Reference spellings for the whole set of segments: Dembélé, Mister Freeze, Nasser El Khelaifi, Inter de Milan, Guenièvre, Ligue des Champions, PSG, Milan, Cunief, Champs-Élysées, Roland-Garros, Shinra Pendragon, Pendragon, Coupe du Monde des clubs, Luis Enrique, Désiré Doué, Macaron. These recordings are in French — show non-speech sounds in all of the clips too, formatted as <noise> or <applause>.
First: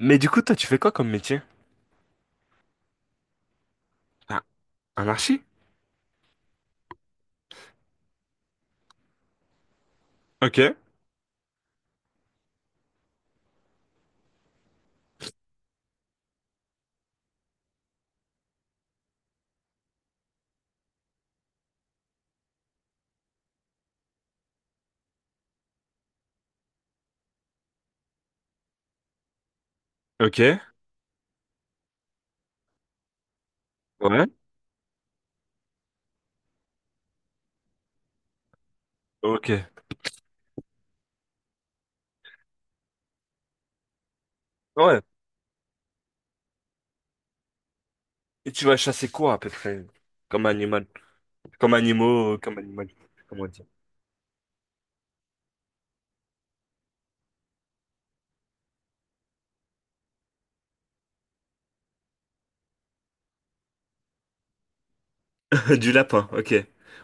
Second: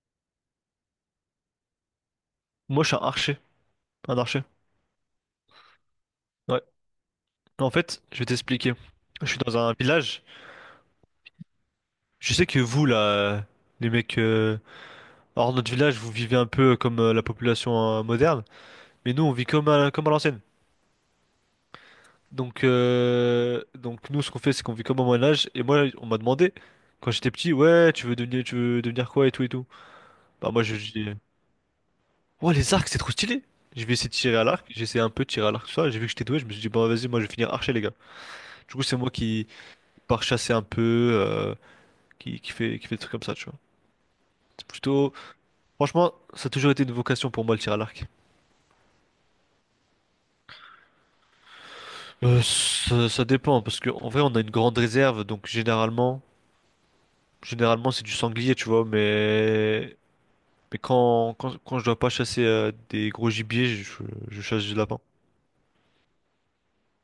Mais du coup, toi, tu fais quoi comme métier? Moi, je suis un archer. Un Un, archer. un archi? Ouais. En fait, je vais t'expliquer. Je suis dans un village. Ok, Je sais que vous, là, les mecs, hors notre village, vous vivez un peu comme la population moderne. Mais nous, on vit comme à l'ancienne. Donc, nous, ce qu'on fait, c'est qu'on vit comme au Moyen-Âge. Et moi, on m'a demandé quand j'étais petit, ouais, tu veux devenir quoi et tout et tout. ok, Bah, moi, je dis, ouais, les arcs, c'est trop stylé. Je vais essayer de ouais, tirer à l'arc. J'ai essayé un peu de tirer à l'arc, tout ça. J'ai vu que j'étais doué. Je me suis dit, bon, vas-y, moi, je vais finir archer, les gars. Du coup, c'est moi qui ok. pars chasser un peu. Qui qui fait des trucs comme ça, tu vois. C'est Ouais. plutôt. Franchement, ça a toujours été une vocation pour moi le tir à l'arc. Et tu vas chasser quoi à peu près? Comme animal. Comme animaux, Euh, comme animal. ça, ça Comment dépend, dire? parce qu'en vrai, on a une grande réserve, donc généralement c'est du sanglier, tu vois, mais. Mais quand je dois pas chasser des gros gibiers, je chasse du lapin. <laughs> Du lapin, ok.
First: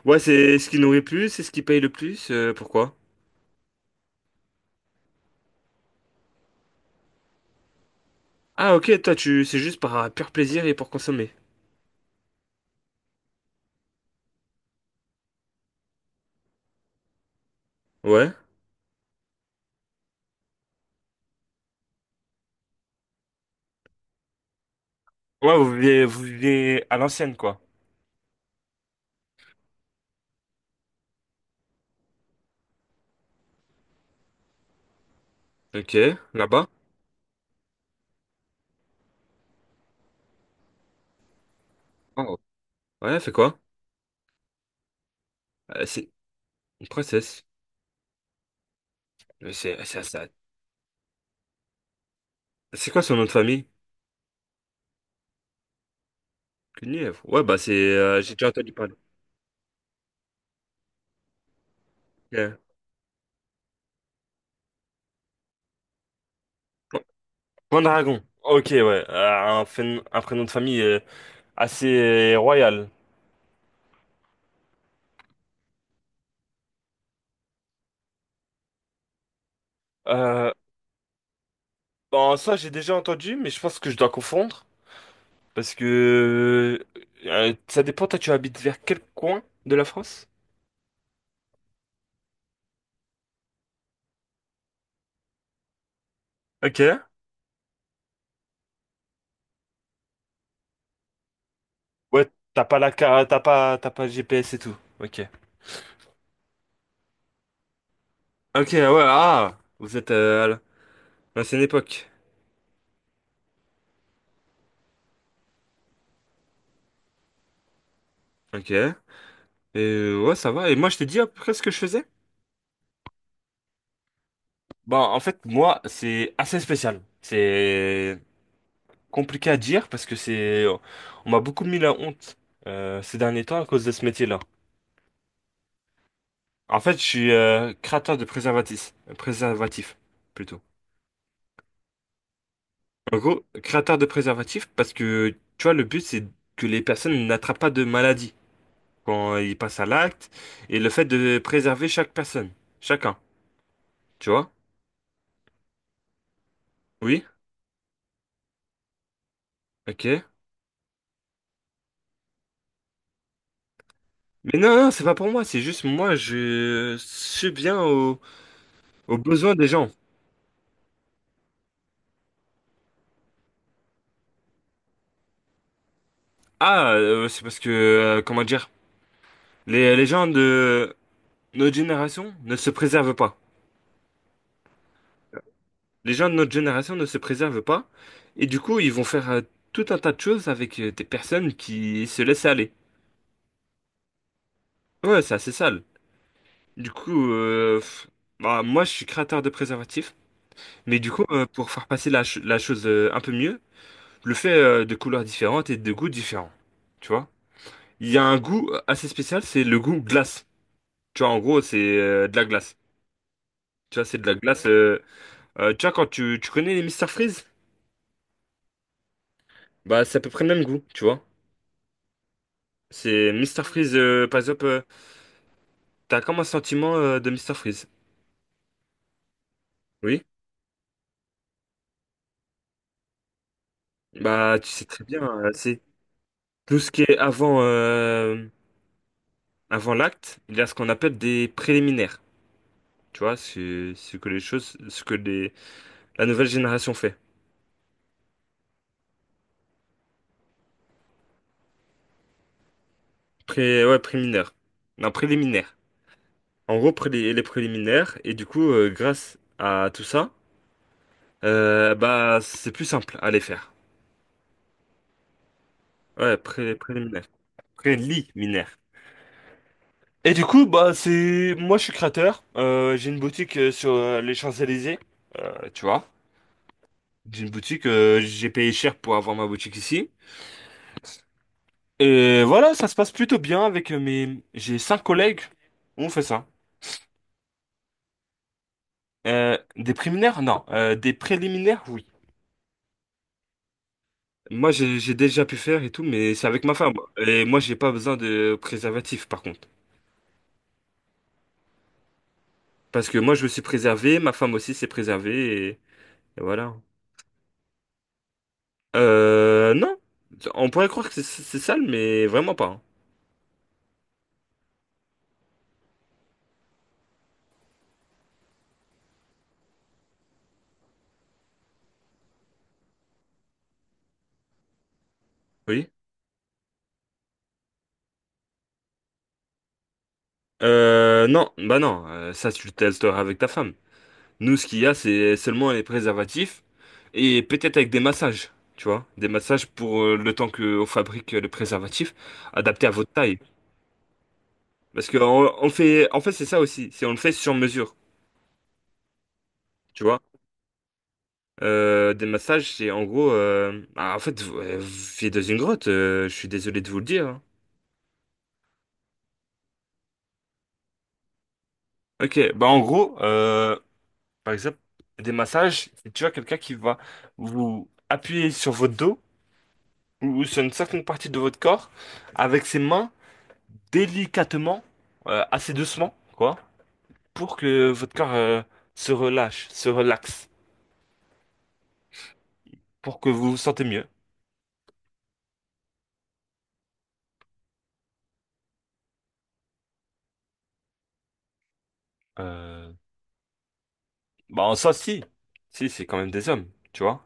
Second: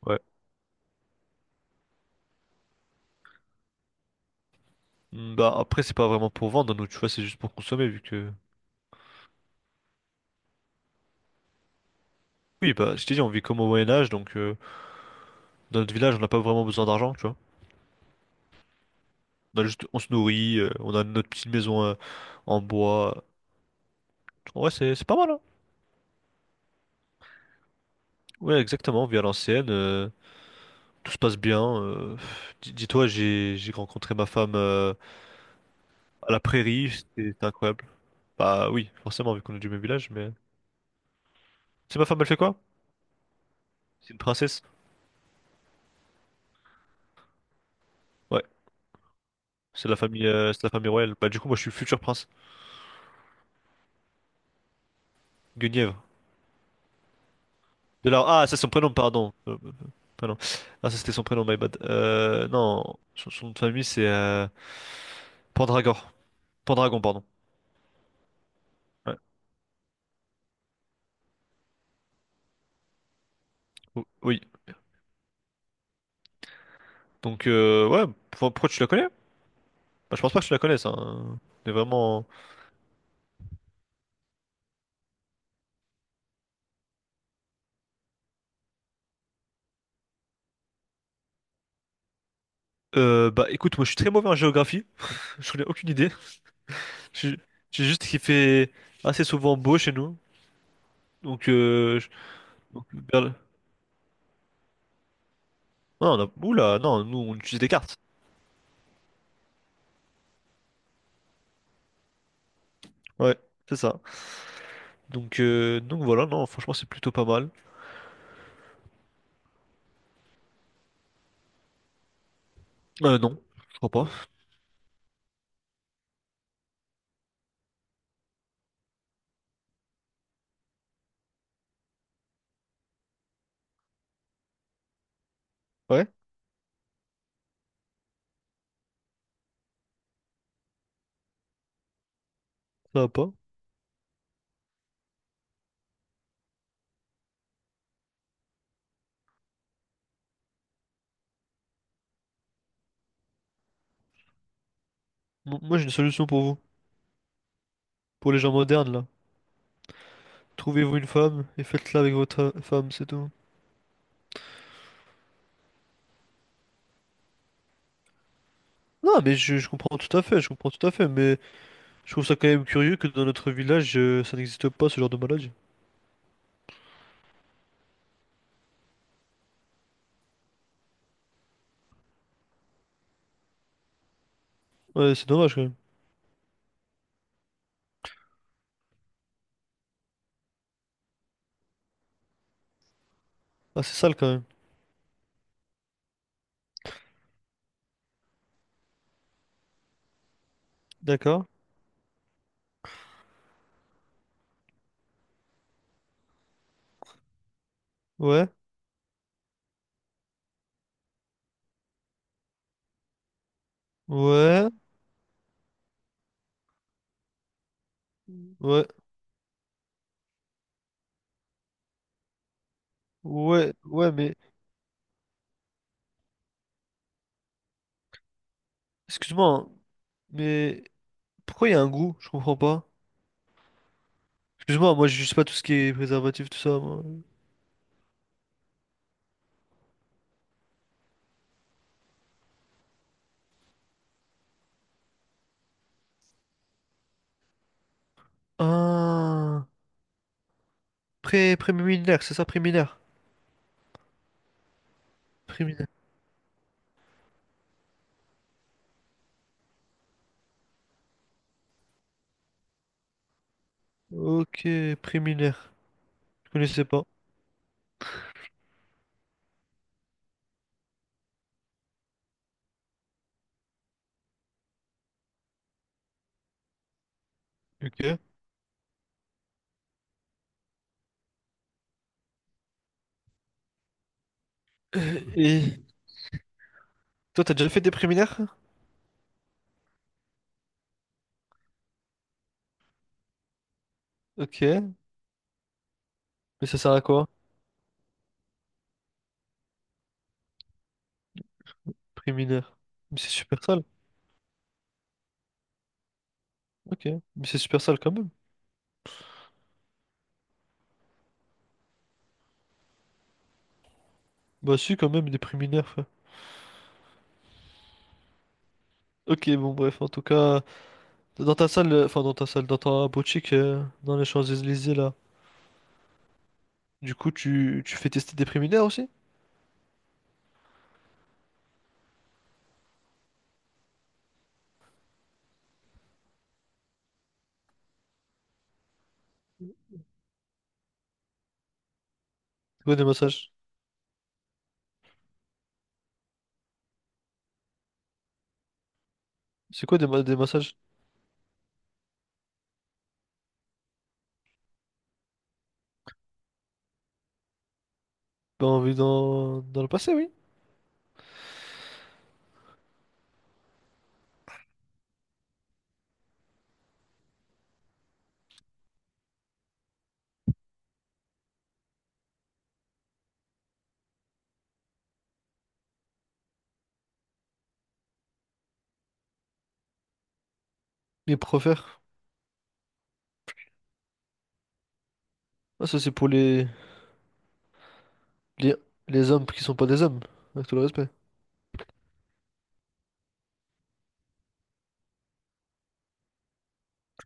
Ouais, Ouais. c'est ce qui nourrit le plus, c'est ce qui paye le plus, pourquoi? Mm, bah après, c'est pas vraiment pour vendre, nous, tu vois, c'est juste pour consommer, vu que. Ah, ok, toi, tu, c'est juste par pur plaisir et pour consommer. Oui, bah, je t'ai dit, on vit comme au Moyen-Âge, donc dans notre village, on n'a pas vraiment besoin d'argent, tu vois. Ouais, On a juste, on se nourrit, on a notre petite maison en bois. Ouais, c'est pas mal, hein. ouais, vous vivez à l'ancienne, quoi. Ouais, exactement, via l'ancienne. Tout se passe bien. Dis-toi, j'ai rencontré ma femme Ok, à la là-bas. prairie. C'était incroyable. Bah oui, forcément, vu qu'on est du même village. Mais c'est ma femme, elle fait Oh. quoi? Ouais, elle fait quoi? C'est une princesse? C'est une princesse. Ouais, Mais C'est, c'est la c'est, famille, c'est c'est la famille royale. Bah du coup, moi, je suis le futur prince. c'est quoi son nom de famille? Guenièvre. Cunief. Ouais, bah c'est. De là, J'ai ah, déjà ça c'est son entendu prénom, parler. pardon. Prénom. Ah, ça c'était son prénom, my bad. Euh, Non, son nom de famille c'est Pendragor. Pendragon, Pan- pardon. Pendragon. Ok, ouais. Ouais. Un prénom de famille assez royal. O- Oui. Donc ouais, pourquoi tu la connais? Bah, je pense pas que Euh, tu la connaisses, hein. Mais vraiment. bon, ça, j'ai déjà entendu, mais je pense que je dois confondre. Parce que. Ça dépend, toi, tu habites vers quel coin de la France? Bah écoute, moi je suis très mauvais en géographie. <laughs> Je connais aucune idée. Ok. J'ai j'ai juste qu'il fait assez souvent beau chez nous. Donc, Ouais, t'as pas donc, la carte, Berl- t'as pas le GPS et tout. Ok. non, on a... Oula, non, nous on utilise des cartes. Ok, ouais, ah! Vous êtes à l'ancienne époque. Ouais, c'est ça. Donc, voilà, non, franchement c'est plutôt pas mal. Ok. Et ouais, ça va. Et moi, je t'ai dit à peu près ce que je faisais? Non, je crois pas. Bah, en fait, moi, c'est assez spécial. C'est compliqué à dire parce que c'est, on m'a beaucoup mis la honte ces derniers temps à cause de ce métier-là. Ouais, En fait, je suis créateur de préservatifs, préservatifs plutôt. ça va En pas. gros, créateur de préservatifs parce que, tu vois, le but, c'est que les personnes n'attrapent pas de maladie quand ils passent à l'acte et le fait de préserver chaque personne, chacun, tu vois? Moi j'ai une solution pour vous. Oui? Pour les gens modernes là. Ok. Trouvez-vous une femme et faites-la avec votre femme, c'est tout. Mais non, non, c'est pas pour moi, c'est juste moi, je suis bien aux, aux Non, mais besoins des je gens. comprends tout à fait, je comprends tout à fait, mais je trouve ça quand même curieux que dans notre village, ça n'existe pas ce genre de maladie. Ah, c'est parce que, comment dire, les gens de notre génération ne se préservent pas. Ouais, c'est dommage quand même. Les gens de notre génération ne se préservent pas, et du coup, ils vont faire tout un tas de choses avec des personnes qui se laissent aller. Ah, c'est sale quand même. Ouais, c'est assez sale. Du coup, pff, bah, moi, je suis créateur de préservatifs, mais du coup, D'accord. pour faire passer la, la chose un peu mieux, je le fais de couleurs différentes et de goûts différents. Tu vois? Il y a un Ouais. goût assez spécial, c'est le goût glace. Tu vois, en gros, c'est de la glace. Tu vois, c'est de la glace. Ouais. Tu vois, quand tu connais les Mister Freeze, Ouais. bah c'est à peu près le même goût, tu vois. C'est Mister Ouais. Freeze, Ouais, mais par exemple, t'as comme un sentiment de Mister Freeze. excuse-moi, hein, Oui. mais pourquoi il y a un goût? Je comprends pas. Bah tu sais Excuse-moi, très moi bien, je sais pas tout ce qui c'est est préservatif, tout ça, tout ce qui moi. est avant, avant l'acte, il y a ce qu'on appelle des préliminaires. Tu vois, c'est ce que les choses, ce que les, la nouvelle génération fait. Ah, pré préliminaire, c'est ça, préliminaire. Pré, ouais, préliminaire. Non, préliminaire. Préliminaire. En gros, les préliminaires, et du coup, grâce à tout ça, bah c'est plus simple à les faire. Ok, préliminaire. Ouais, Je connaissais pas. préliminaire. Friendly mineur. Et du coup, bah c'est moi je suis créateur. J'ai une boutique sur les Champs-Élysées, tu vois. J'ai une boutique, Ok. <coughs> J'ai payé cher pour avoir ma boutique ici. Et voilà, ça se passe plutôt bien avec mes. J'ai cinq Euh, collègues. Et On fait ça. toi, t'as déjà fait des préliminaires? Des préliminaires? Non. Des préliminaires, oui. Ok. Moi Mais j'ai déjà pu faire et tout, mais c'est avec ma ça femme. sert à quoi? Et moi j'ai pas besoin de préservatif par contre, Préliminaire. parce que Mais c'est moi je me suis super sale. préservé, ma femme aussi s'est préservée et voilà. Ok, mais c'est super sale quand même. Non. On pourrait croire que c'est sale, mais vraiment pas. Hein. Bah si, quand même, il est priminaire, frère. Ok, bon, bref, en tout cas, dans ta salle, dans ta boutique, dans les Champs-Élysées, là, Oui. du coup, tu fais tester des préminaires aussi? Non, bah non, ça tu le testeras avec ta femme. Nous, ce qu'il y a, c'est seulement les préservatifs et peut-être avec des massages, tu vois, des massages pour le temps qu'on fabrique le préservatif, C'est adapté à quoi des votre taille. massages? Parce que on fait, en fait, c'est ça aussi, c'est on le fait sur mesure, C'est quoi tu vois. Des massages? Des massages, c'est en gros, bah, en fait, vous, vous vivez dans une grotte. Je suis désolé de vous le dire. Hein. Bah on vit dans le passé, oui. Ok, bah en gros, par exemple, des massages, c'est tu vois quelqu'un qui va vous appuyer sur votre dos ou sur une certaine partie de votre corps avec ses mains délicatement, assez doucement, quoi, pour que votre corps se relâche, se relaxe, Les profères. pour que vous vous sentez mieux. Ah, ça, c'est pour les, les hommes qui sont pas des hommes, avec tout le respect. Euh, Bah en soi, si, si, c'est quand même des hommes, tu vois.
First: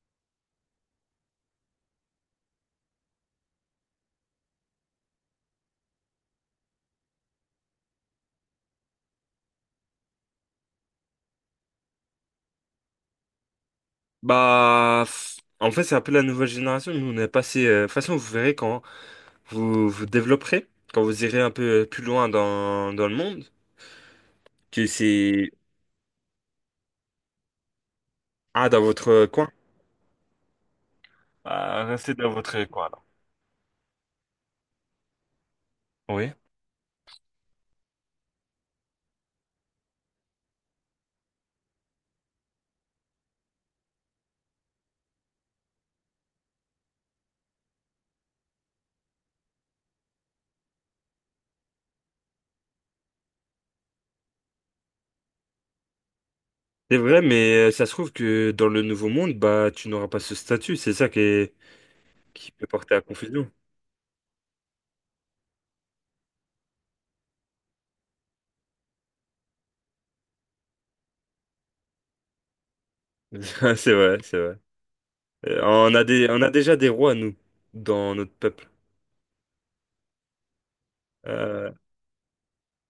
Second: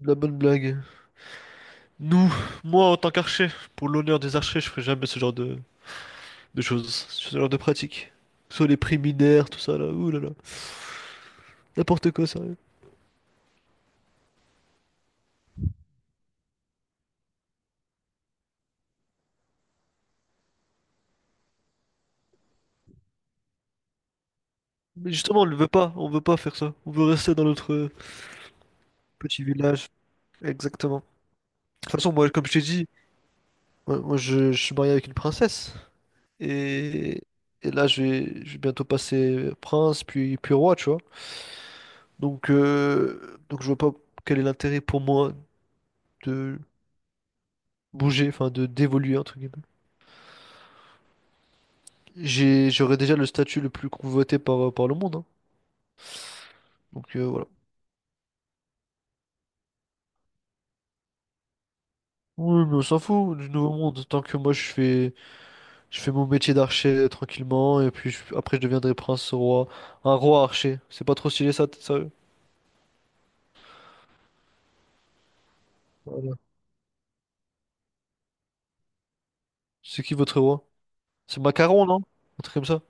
De la bonne blague. Nous, moi, en tant qu'archer, pour l'honneur des archers, je ferai jamais ce genre de choses, ce genre de pratiques. Soit les préminaires, tout ça, là, ouh là là. N'importe quoi, sérieux. Bah, en fait, c'est un peu la nouvelle génération. Nous, on est passé. De toute façon, vous verrez quand vous vous développerez, quand vous irez un peu plus loin dans, dans le monde, que Mais justement, c'est on veut pas faire ça. On veut rester dans notre Ah, dans votre petit coin? village. Exactement. De Ah, toute façon, restez moi, dans comme je t'ai votre dit, coin, là. Je suis marié avec une princesse. Oui. Et, je vais bientôt passer prince, puis roi, tu vois. Donc, je vois pas quel est l'intérêt pour moi de bouger, enfin, de d'évoluer, entre guillemets. J'aurais déjà le statut le plus convoité par, par le monde, hein. C'est Donc, vrai, voilà. mais ça se trouve que dans le Nouveau Monde, bah, tu n'auras pas ce statut. C'est ça qui est- qui Oui, peut mais on porter s'en à fout confusion. du nouveau monde. Tant que moi, je fais mon métier d'archer tranquillement et puis après je deviendrai prince roi. Un roi archer. C'est pas trop stylé ça, t- sérieux? <laughs> Ah, c'est vrai, c'est vrai. On a des, Voilà. on a déjà des rois, nous, dans notre peuple. C'est qui votre roi? C'est Euh, Macaron, non? Un truc comme ça.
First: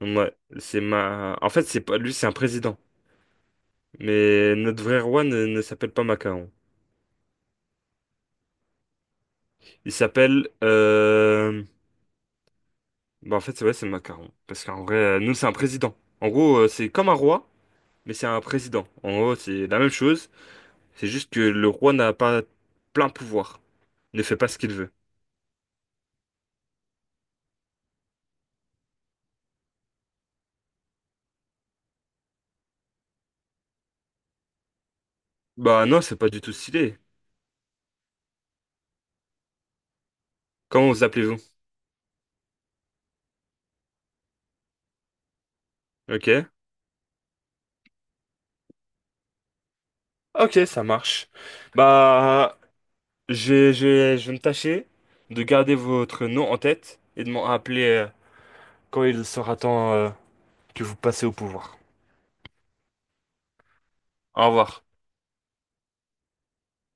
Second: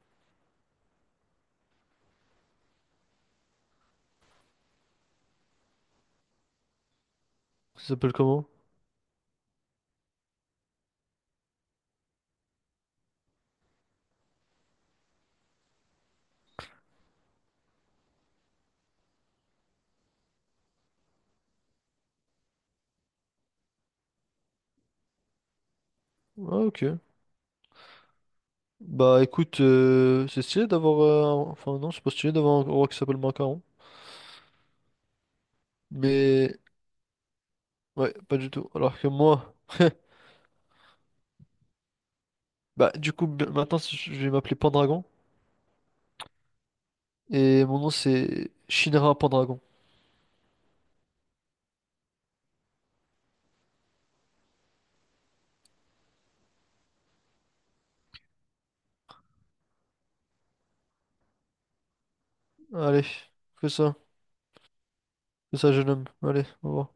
ouais, c'est ma... En fait, c'est pas... lui, c'est un président. Mais notre vrai roi ne, ne s'appelle pas Macaron. Ça s'appelle comment? Il s'appelle... Bah, en fait, c'est vrai, c'est Macaron. Parce qu'en vrai, nous, c'est un président. En gros, c'est comme un roi, mais c'est un président. En gros, c'est la même chose. C'est juste que le roi n'a pas plein pouvoir. Ne fait pas ce qu'il veut. Ah ok. Bah écoute, c'est stylé d'avoir... Enfin non, c'est pas stylé d'avoir un roi qui s'appelle Macaron. Bah non, c'est pas du tout Mais... stylé. Ouais, pas du tout. Alors que moi... Comment vous appelez-vous? Bah du coup, maintenant je vais m'appeler Pendragon. Ok. Et mon nom c'est Shinra Pendragon. Ok, ça marche. Bah, je vais me tâcher de garder votre nom en tête et de m'en rappeler quand il sera temps que vous passez au pouvoir. Allez, fais ça. Au revoir. Fais ça jeune homme. Allez, au revoir.